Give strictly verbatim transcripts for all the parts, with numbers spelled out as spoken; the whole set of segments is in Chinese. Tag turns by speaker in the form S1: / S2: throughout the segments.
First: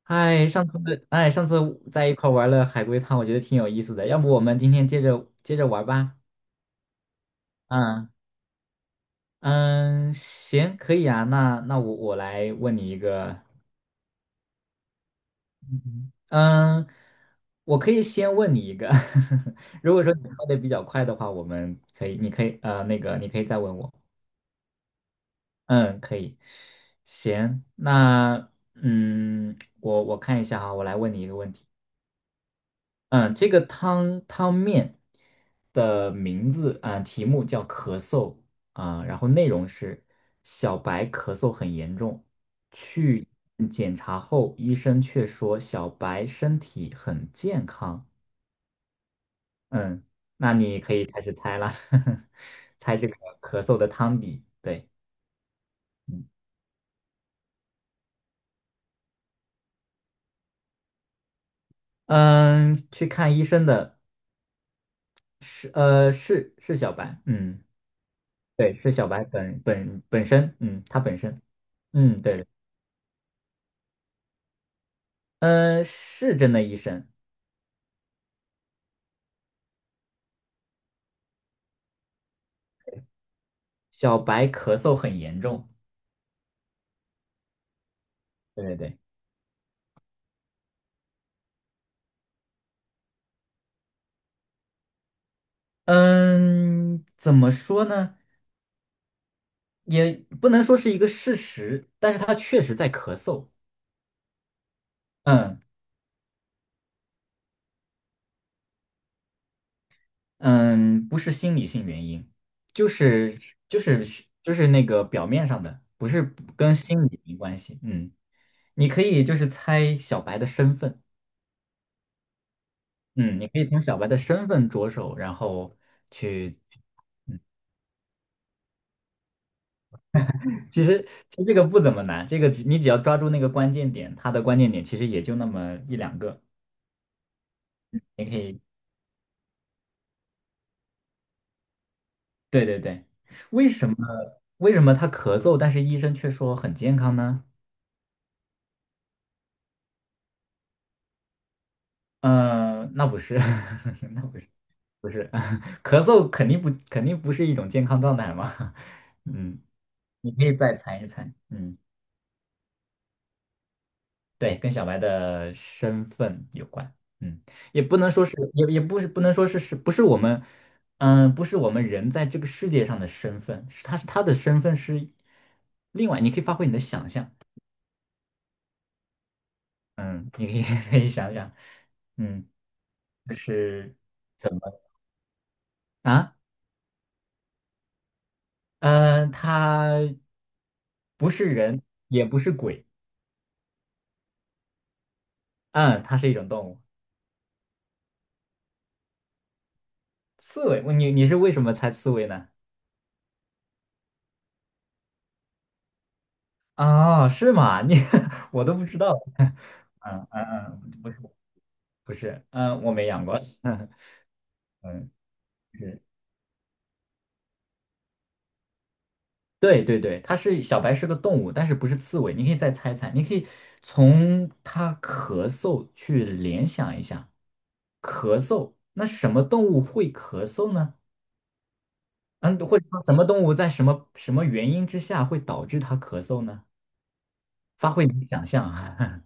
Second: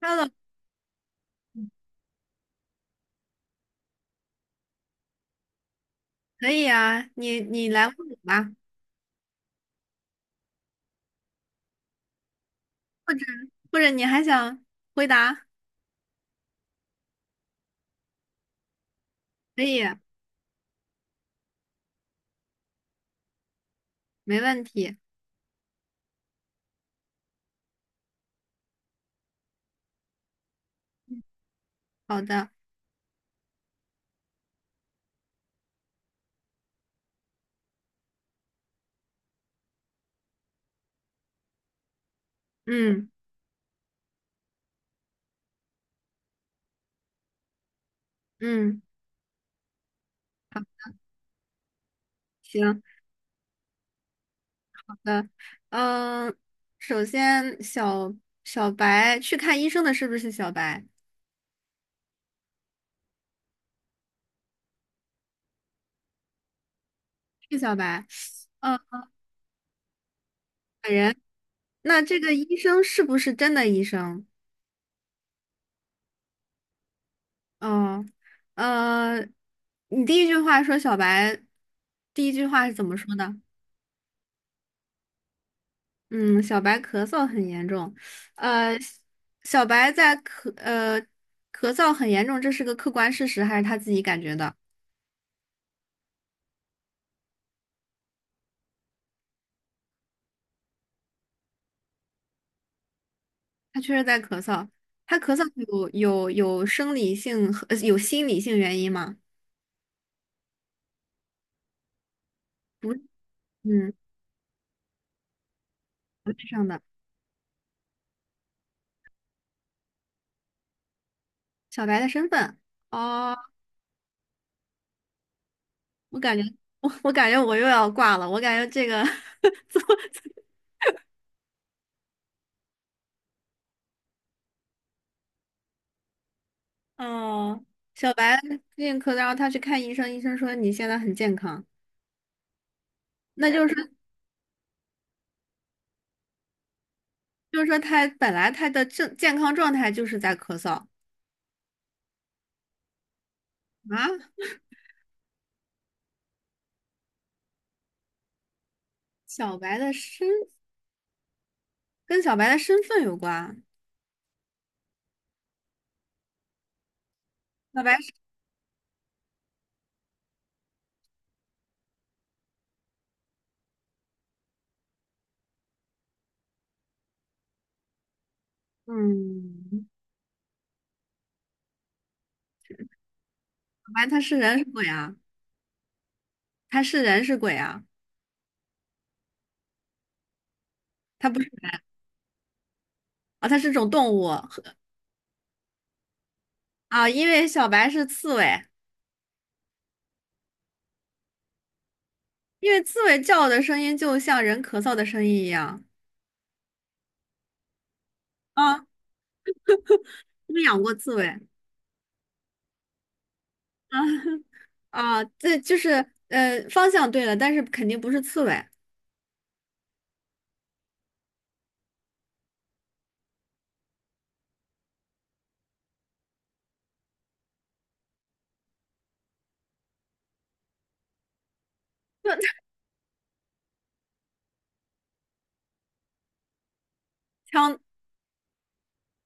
S1: Hello，
S2: 嗨，上次哎，上次在一块玩了海龟汤，我觉得挺有意思的。要不我们今天接着接着玩吧？
S1: 可以啊，你你来问
S2: 嗯
S1: 我吧，
S2: 嗯，行，可以啊。那那我我来问你一
S1: 或者
S2: 个，
S1: 或者你还想回答，
S2: 嗯，我可以先问你一个。
S1: 可以，
S2: 如果说你说的比较快的话，我们可以，你可以呃，那个你可以再问我。
S1: 没问题。
S2: 嗯，可以。行，那嗯，我我看一下哈，我来问你一个问题。
S1: 好的，
S2: 嗯，这个汤汤面的名字啊，题目叫咳嗽啊，然后内容是小白咳嗽很严重，
S1: 嗯
S2: 去检查后，医生却说小白身体很健康。
S1: 嗯，
S2: 嗯，那
S1: 好，
S2: 你可以开始猜了，
S1: 行，
S2: 猜这个咳嗽的汤底。对，
S1: 好的，
S2: 嗯，
S1: 嗯，首先小小白去看医生的是不是小白？
S2: 嗯，去看医生的是呃是是小白，
S1: 是
S2: 嗯，
S1: 小白，
S2: 对，
S1: 嗯，
S2: 是小白本本本身，嗯，
S1: 本
S2: 他
S1: 人。
S2: 本身，
S1: 那这
S2: 嗯，
S1: 个
S2: 对。
S1: 医生是不是真的医生？
S2: 嗯，是真的医生。
S1: 嗯，嗯，你第一句话说小白，第一句话是怎么说的？
S2: 小白咳嗽很严重，
S1: 嗯，小白咳嗽很严重，
S2: 对对
S1: 呃，
S2: 对。
S1: 小白在咳呃咳嗽很严重，这是个客观事实还是他自己感觉的？
S2: 嗯，怎么说呢？也不能说是一个事实，但是他确实在咳嗽。
S1: 他确实在咳嗽，他咳嗽
S2: 嗯
S1: 有有有生理性和呃有心理性原因吗？
S2: 嗯，不是心理性原因，就
S1: 不是，
S2: 是就
S1: 嗯，
S2: 是就是那个表面上的，不是
S1: 不是上
S2: 跟
S1: 的。
S2: 心理没关系。嗯，你可以就是猜小白的身份。
S1: 小白的身份哦，
S2: 嗯，你可以从小白的身份着手，然后
S1: 我感觉
S2: 去。
S1: 我我感觉我又要挂了，我感觉这个 怎么
S2: 其实其实这个不怎么难，这个只你只要抓住那个关键点，它的关键点其实也就那么一两个，
S1: 哦，小
S2: 你
S1: 白
S2: 可以。
S1: 最近咳嗽，然后他去看医生，医生说你现在很健康，
S2: 对对对，
S1: 那就
S2: 为什
S1: 是
S2: 么为什么他咳嗽，但是医生却说很健康呢？
S1: 就是说他本来他的正健康状态就是在咳嗽
S2: 嗯、呃那不是，
S1: 啊。
S2: 那不是，不是，咳嗽肯定不肯定不是一种健康状态嘛。
S1: 小
S2: 嗯，
S1: 白的身
S2: 你可以再猜一猜。嗯。
S1: 跟小白的身份有关，
S2: 对，跟小白的身份有关。嗯，也
S1: 小白
S2: 不能
S1: 是
S2: 说是，也也不是，不能说是是不是我们，嗯，不是我们人在这个世界上的身份，是他是他的身份是另外，你可以发挥你的想象。
S1: 嗯，
S2: 嗯，你可以 可以想想，嗯，就
S1: 小
S2: 是
S1: 白他是人是鬼啊？
S2: 啊，
S1: 他是人是鬼啊？
S2: 嗯，他不
S1: 他不
S2: 是
S1: 是
S2: 人，
S1: 人
S2: 也不是鬼，
S1: 啊，他是种动物和
S2: 嗯，它是一种动物，
S1: 啊，因为小白是刺猬，
S2: 刺猬。你你是为什么猜刺猬呢？
S1: 因为刺猬叫的声音就像人咳嗽的声音一样
S2: 啊，是吗？你 我都不
S1: 啊。
S2: 知道。嗯嗯
S1: 你们养
S2: 嗯，
S1: 过
S2: 不
S1: 刺
S2: 是。
S1: 猬
S2: 不是，嗯，我没养过，
S1: 啊
S2: 嗯，
S1: 啊？这就是
S2: 是，
S1: 呃方向对了，但是肯定不是刺猬。
S2: 对对对，它是小白是个动物，但是不是刺猬，你可以再猜猜，你可以从它咳嗽去联想一下，咳嗽，那什么动物会咳嗽呢？
S1: 就
S2: 嗯，或者说什么动物在什么什么原因之下会导致它咳嗽呢？
S1: 强
S2: 发挥你的想象啊，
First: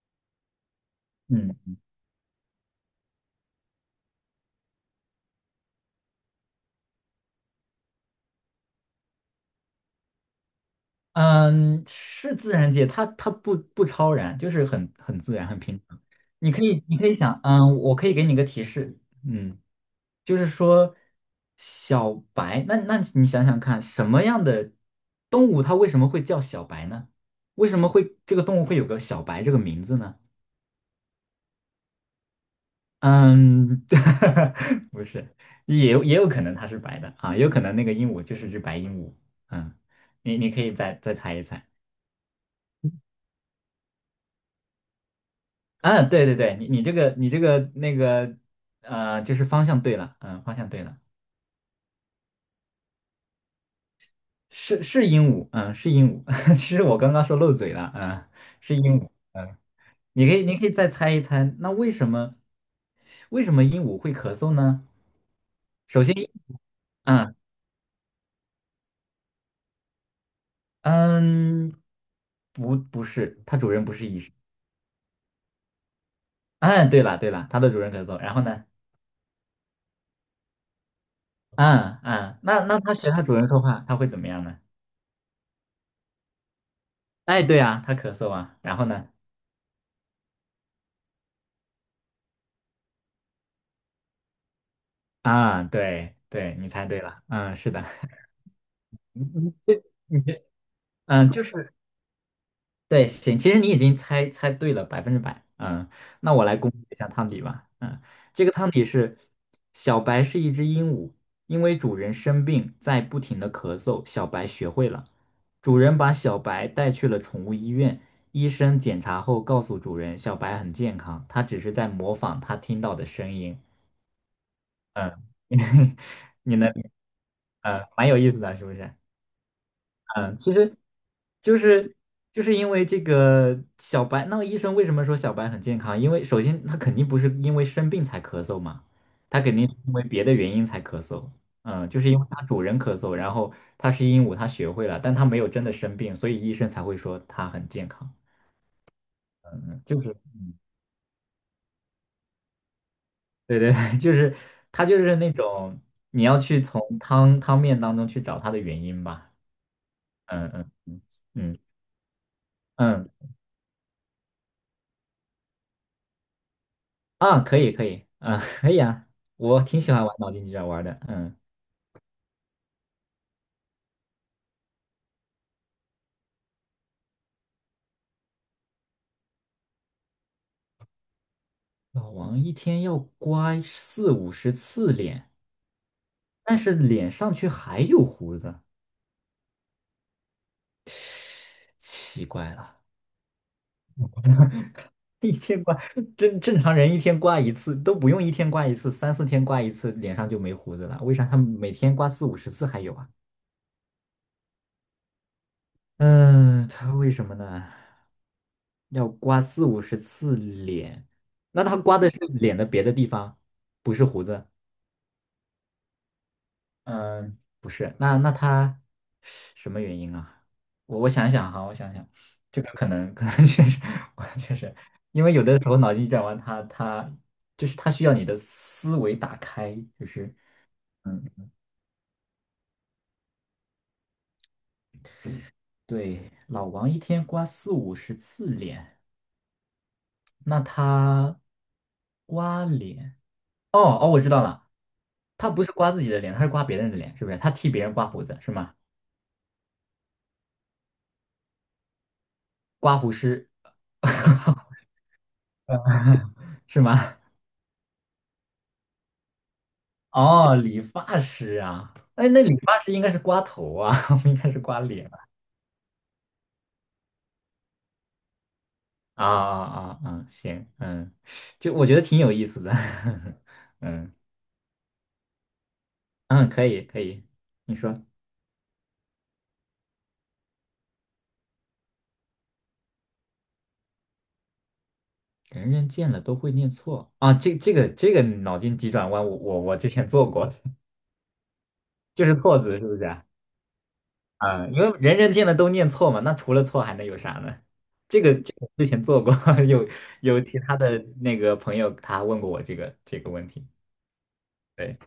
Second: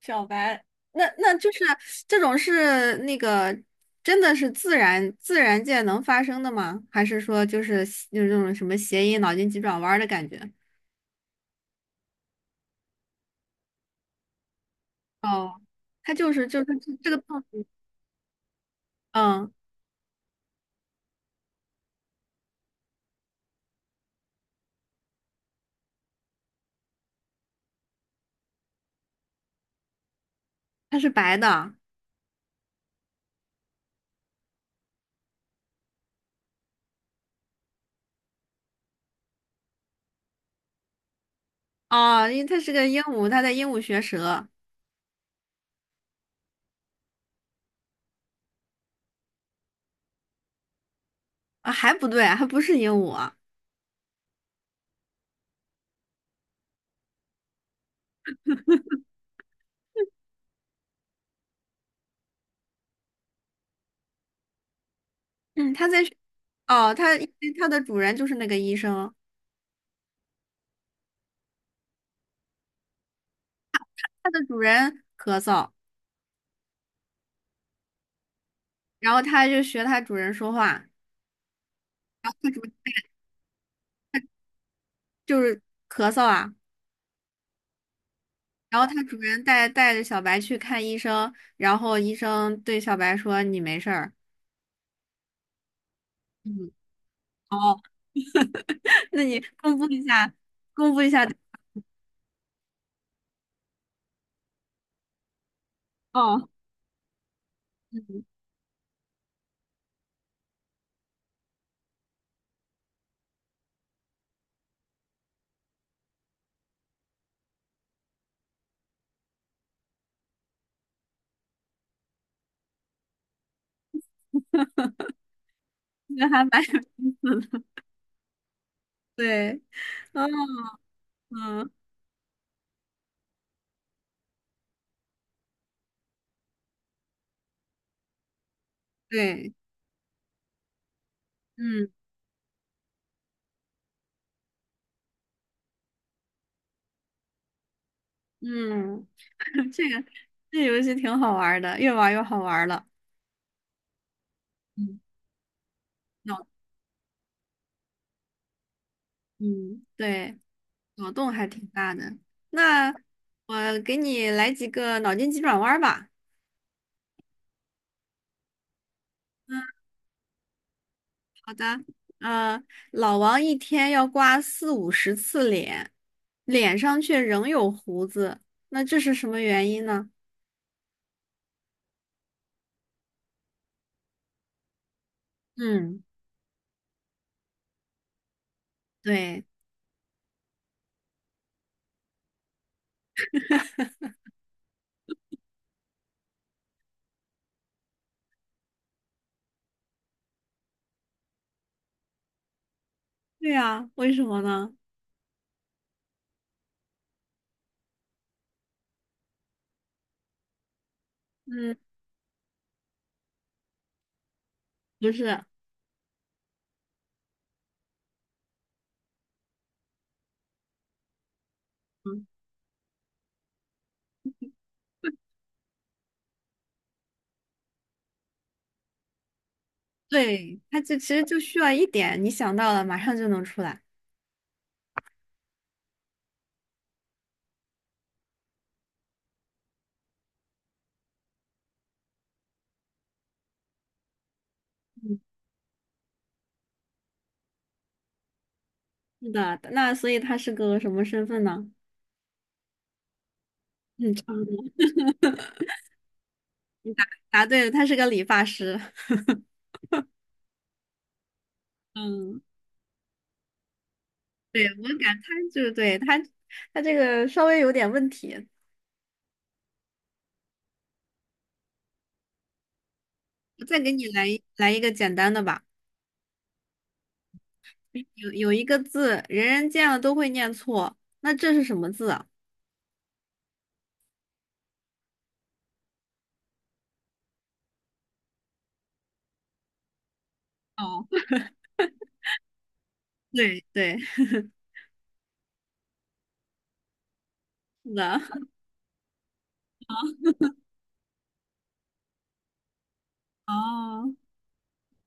S1: 小白，那 那就是
S2: 嗯。
S1: 这种是那个真的是自然自然界能发生的吗？还是说就是就是那种什么谐音脑筋急转弯儿的感觉？
S2: 嗯，是自然界，它它不不超然，就是很很自然，很
S1: 哦，
S2: 平常。
S1: 它就是
S2: 你
S1: 就
S2: 可
S1: 是
S2: 以
S1: 这
S2: 你可
S1: 这
S2: 以
S1: 个
S2: 想，
S1: 动物，
S2: 嗯，我可以给你个提示，
S1: 嗯，
S2: 嗯，就是说小白，那那你想想看，什么样的动物它为什么会叫小白呢？为什么会这个动物会有个小白这个名字呢？
S1: 它是白的
S2: 嗯，不是，也有也有可能它是白的啊，也有可能那个鹦鹉就是只白鹦鹉。嗯，你你可以再再猜一猜。
S1: 哦，因为它是个鹦鹉，它在鹦鹉学舌
S2: 啊，对对对，你你这个你这个那个呃，就是方向对了，嗯，方向对了，
S1: 啊，还不对，还不是鹦鹉啊
S2: 是是鹦鹉，嗯，是鹦鹉。其实我刚刚说漏嘴了，嗯，是鹦鹉，嗯，你可以你可以再猜一猜，那为什么为什么鹦鹉会咳嗽呢？
S1: 嗯，它
S2: 首
S1: 在
S2: 先，
S1: 学哦，它因
S2: 嗯
S1: 为它的主人就是那个医生，
S2: 嗯，不不是，它主人不是医
S1: 它
S2: 生。
S1: 的主人咳嗽，
S2: 嗯，对了对了，它的主人咳嗽，然后呢？
S1: 然后它就学它主人说话，
S2: 嗯嗯，那那它学它主人说话，它会怎么样呢？
S1: 就是咳嗽啊。
S2: 哎，对啊，它咳嗽啊，然
S1: 然
S2: 后
S1: 后他
S2: 呢？
S1: 主人带带着小白去看医生，然后医生对小白说：“你没事儿。”
S2: 啊，对对，你
S1: 嗯，
S2: 猜对了，嗯，是的，你
S1: 那你
S2: 你
S1: 公布一
S2: 你
S1: 下，
S2: 这，
S1: 公布 一下。
S2: 嗯，就是对，行，其实你已经猜猜对了百分之百，嗯，那我
S1: 哦，
S2: 来公布一下汤底吧，嗯，这个汤底是小白是一只鹦鹉，因为主人生病在不停的咳嗽，小白学会了，主人把小白带去了宠物医院，医生检查后告诉主人，小白很健康，它只是在模仿它听到的声音，嗯，
S1: 这个还
S2: 你
S1: 蛮
S2: 能，
S1: 有意思的。
S2: 嗯，蛮有意思的，是不是？
S1: 对，嗯
S2: 嗯，其实就
S1: 嗯，
S2: 是就是因为这个小白，那个医生为什么说小白很健康？因为首先他肯定不是因为生病才咳嗽嘛，他
S1: 对，
S2: 肯定是因为别的原因才咳嗽。嗯，
S1: 嗯
S2: 就是因为他主人咳嗽，然后他是鹦鹉，他学会了，但他没有真的生病，所以医生才会说他很健康。
S1: 嗯，
S2: 嗯，
S1: 这
S2: 就
S1: 个
S2: 是
S1: 这游戏挺好玩儿的，越玩儿越好玩儿了。
S2: 对对对，就是他就
S1: 嗯，
S2: 是那种你要
S1: 脑
S2: 去从汤汤面当中去找他的原因吧。
S1: 嗯对，
S2: 嗯嗯嗯
S1: 脑洞还
S2: 嗯
S1: 挺大的。那
S2: 嗯。
S1: 我给你来几个脑筋急转弯儿吧。
S2: 啊，可以可以，啊，可以啊，我挺喜欢玩脑筋急转弯的，嗯，
S1: 好的，嗯、老王一天要刮四五十次脸，脸上却仍有胡子，那这是什么原因呢？
S2: 老王一天要刮四五十次脸，
S1: 嗯，
S2: 但是脸上却还有胡子，
S1: 对，
S2: 奇怪了，一天刮，正正常人一天刮一次都不用一天刮一次，三四天刮一次脸上就没胡子了，为啥他每天刮四五十次还有啊？
S1: 对啊，为什么呢？
S2: 嗯，他为什么呢？要刮四五十次脸，那
S1: 嗯，
S2: 他刮的是脸的别的地方，不是胡子。
S1: 不是，
S2: 嗯，不是，那那他什么原因啊？我我想想哈，我想想，
S1: 嗯，
S2: 这个可能可能确实，我确实，因为有的时候脑筋急转弯他他就是他需要你的思维打开，就是
S1: 对，他就其实
S2: 嗯，
S1: 就需要一点，你想到了，马上就能出来。
S2: 对，老王一天刮四五十次脸，那他刮脸，哦哦，我知道了，
S1: 嗯，
S2: 他不是刮自己的脸，他是刮别人的脸，是不是？他替别人刮胡子是吗？
S1: 是的，那所以他是个什么身份呢？
S2: 刮胡师
S1: 嗯，差不多
S2: 是吗？
S1: 答对了，他是个理发师。
S2: 哦，理发师啊，哎，
S1: 嗯，
S2: 那理发师应该是刮头啊，不应该是
S1: 对，
S2: 刮
S1: 我
S2: 脸
S1: 感
S2: 吧
S1: 他就是对他，他这个稍微有点问题。
S2: 啊啊啊！啊行，嗯，就我觉得挺有意思的，
S1: 我再 给你
S2: 嗯
S1: 来一来一个简单的吧。
S2: 嗯，可以可以，你说
S1: 有有一个字，人人见了都会念错，那这是什么字啊？
S2: 人人见了都会念错啊？这这个这个脑筋急转弯我，我我之前做过，
S1: 哦，
S2: 就是错字是不是啊？
S1: 对对，
S2: 啊，因为人人见了都念错嘛，那除了错还能有啥呢？
S1: 是的。
S2: 这个 这个之前做过，有有其他的那个朋友他问过我这个这个问题。
S1: 哦，
S2: 对，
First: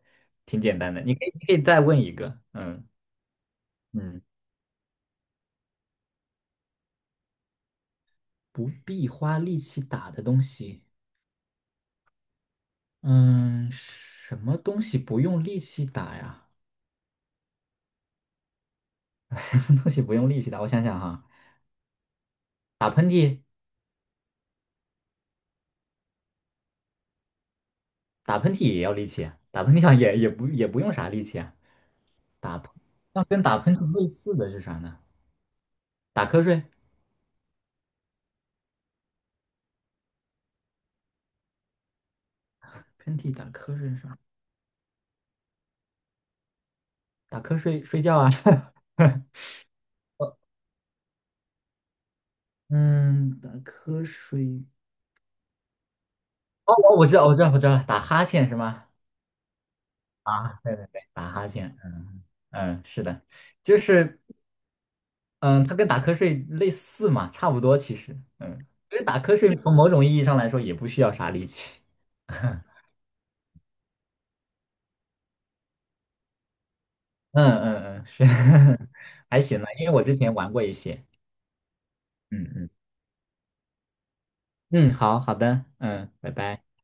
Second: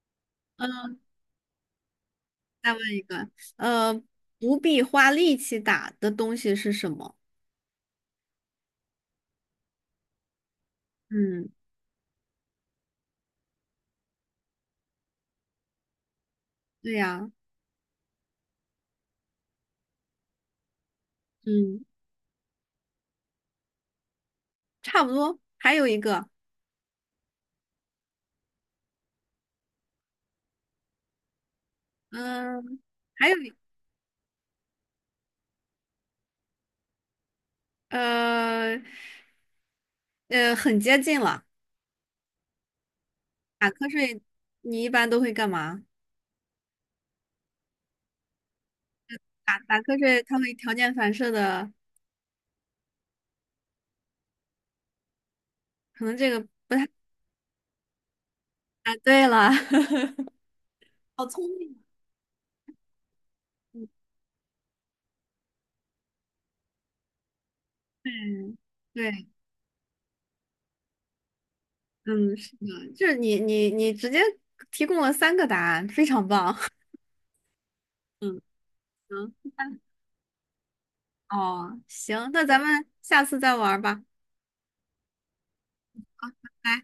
S2: 挺简单
S1: 嗯，
S2: 的。你可以，你可以再问一个，
S1: 再问
S2: 嗯
S1: 一个，呃，
S2: 嗯，
S1: 不必花力气打的东西是什么？
S2: 不必花力气打的东西，
S1: 嗯，
S2: 嗯，什么东西不用力气打呀？
S1: 对呀，
S2: 什么东西不用力气打？我想想哈，
S1: 嗯，
S2: 打喷嚏，
S1: 差不多。还有一个，
S2: 打喷嚏也要力气啊，打喷嚏好像也也不也不用啥力气啊。打喷，
S1: 嗯，
S2: 那
S1: 还有
S2: 跟
S1: 一
S2: 打喷嚏类似的是啥呢？打瞌睡，
S1: 呃呃，很接近了。
S2: 喷嚏打
S1: 打
S2: 瞌
S1: 瞌
S2: 睡是啥？
S1: 睡，你一般都会干嘛？
S2: 打瞌睡睡觉啊。
S1: 打打瞌睡，它会条件反射的，
S2: 嗯，打瞌睡。
S1: 可能这个
S2: 哦，
S1: 不太
S2: 我我知道，我知道，我知道了，打哈欠是吗？
S1: 啊。对了，
S2: 啊，对对对，打哈欠，嗯嗯，是的，就是，嗯，它跟打瞌睡类似嘛，差不多其实，
S1: 嗯，
S2: 嗯，其实
S1: 对，
S2: 打瞌睡从某种意义上来说也不需要啥力气，
S1: 嗯，是的，就是你你你直接提供了三个答案，非常棒。
S2: 嗯嗯嗯，是，
S1: 嗯，
S2: 还行了，
S1: 行，
S2: 因为我之前玩过一些，
S1: 哦，行，那
S2: 嗯
S1: 咱
S2: 嗯
S1: 们下次再玩儿吧。
S2: 嗯，好好的，嗯，拜拜。
S1: 拜。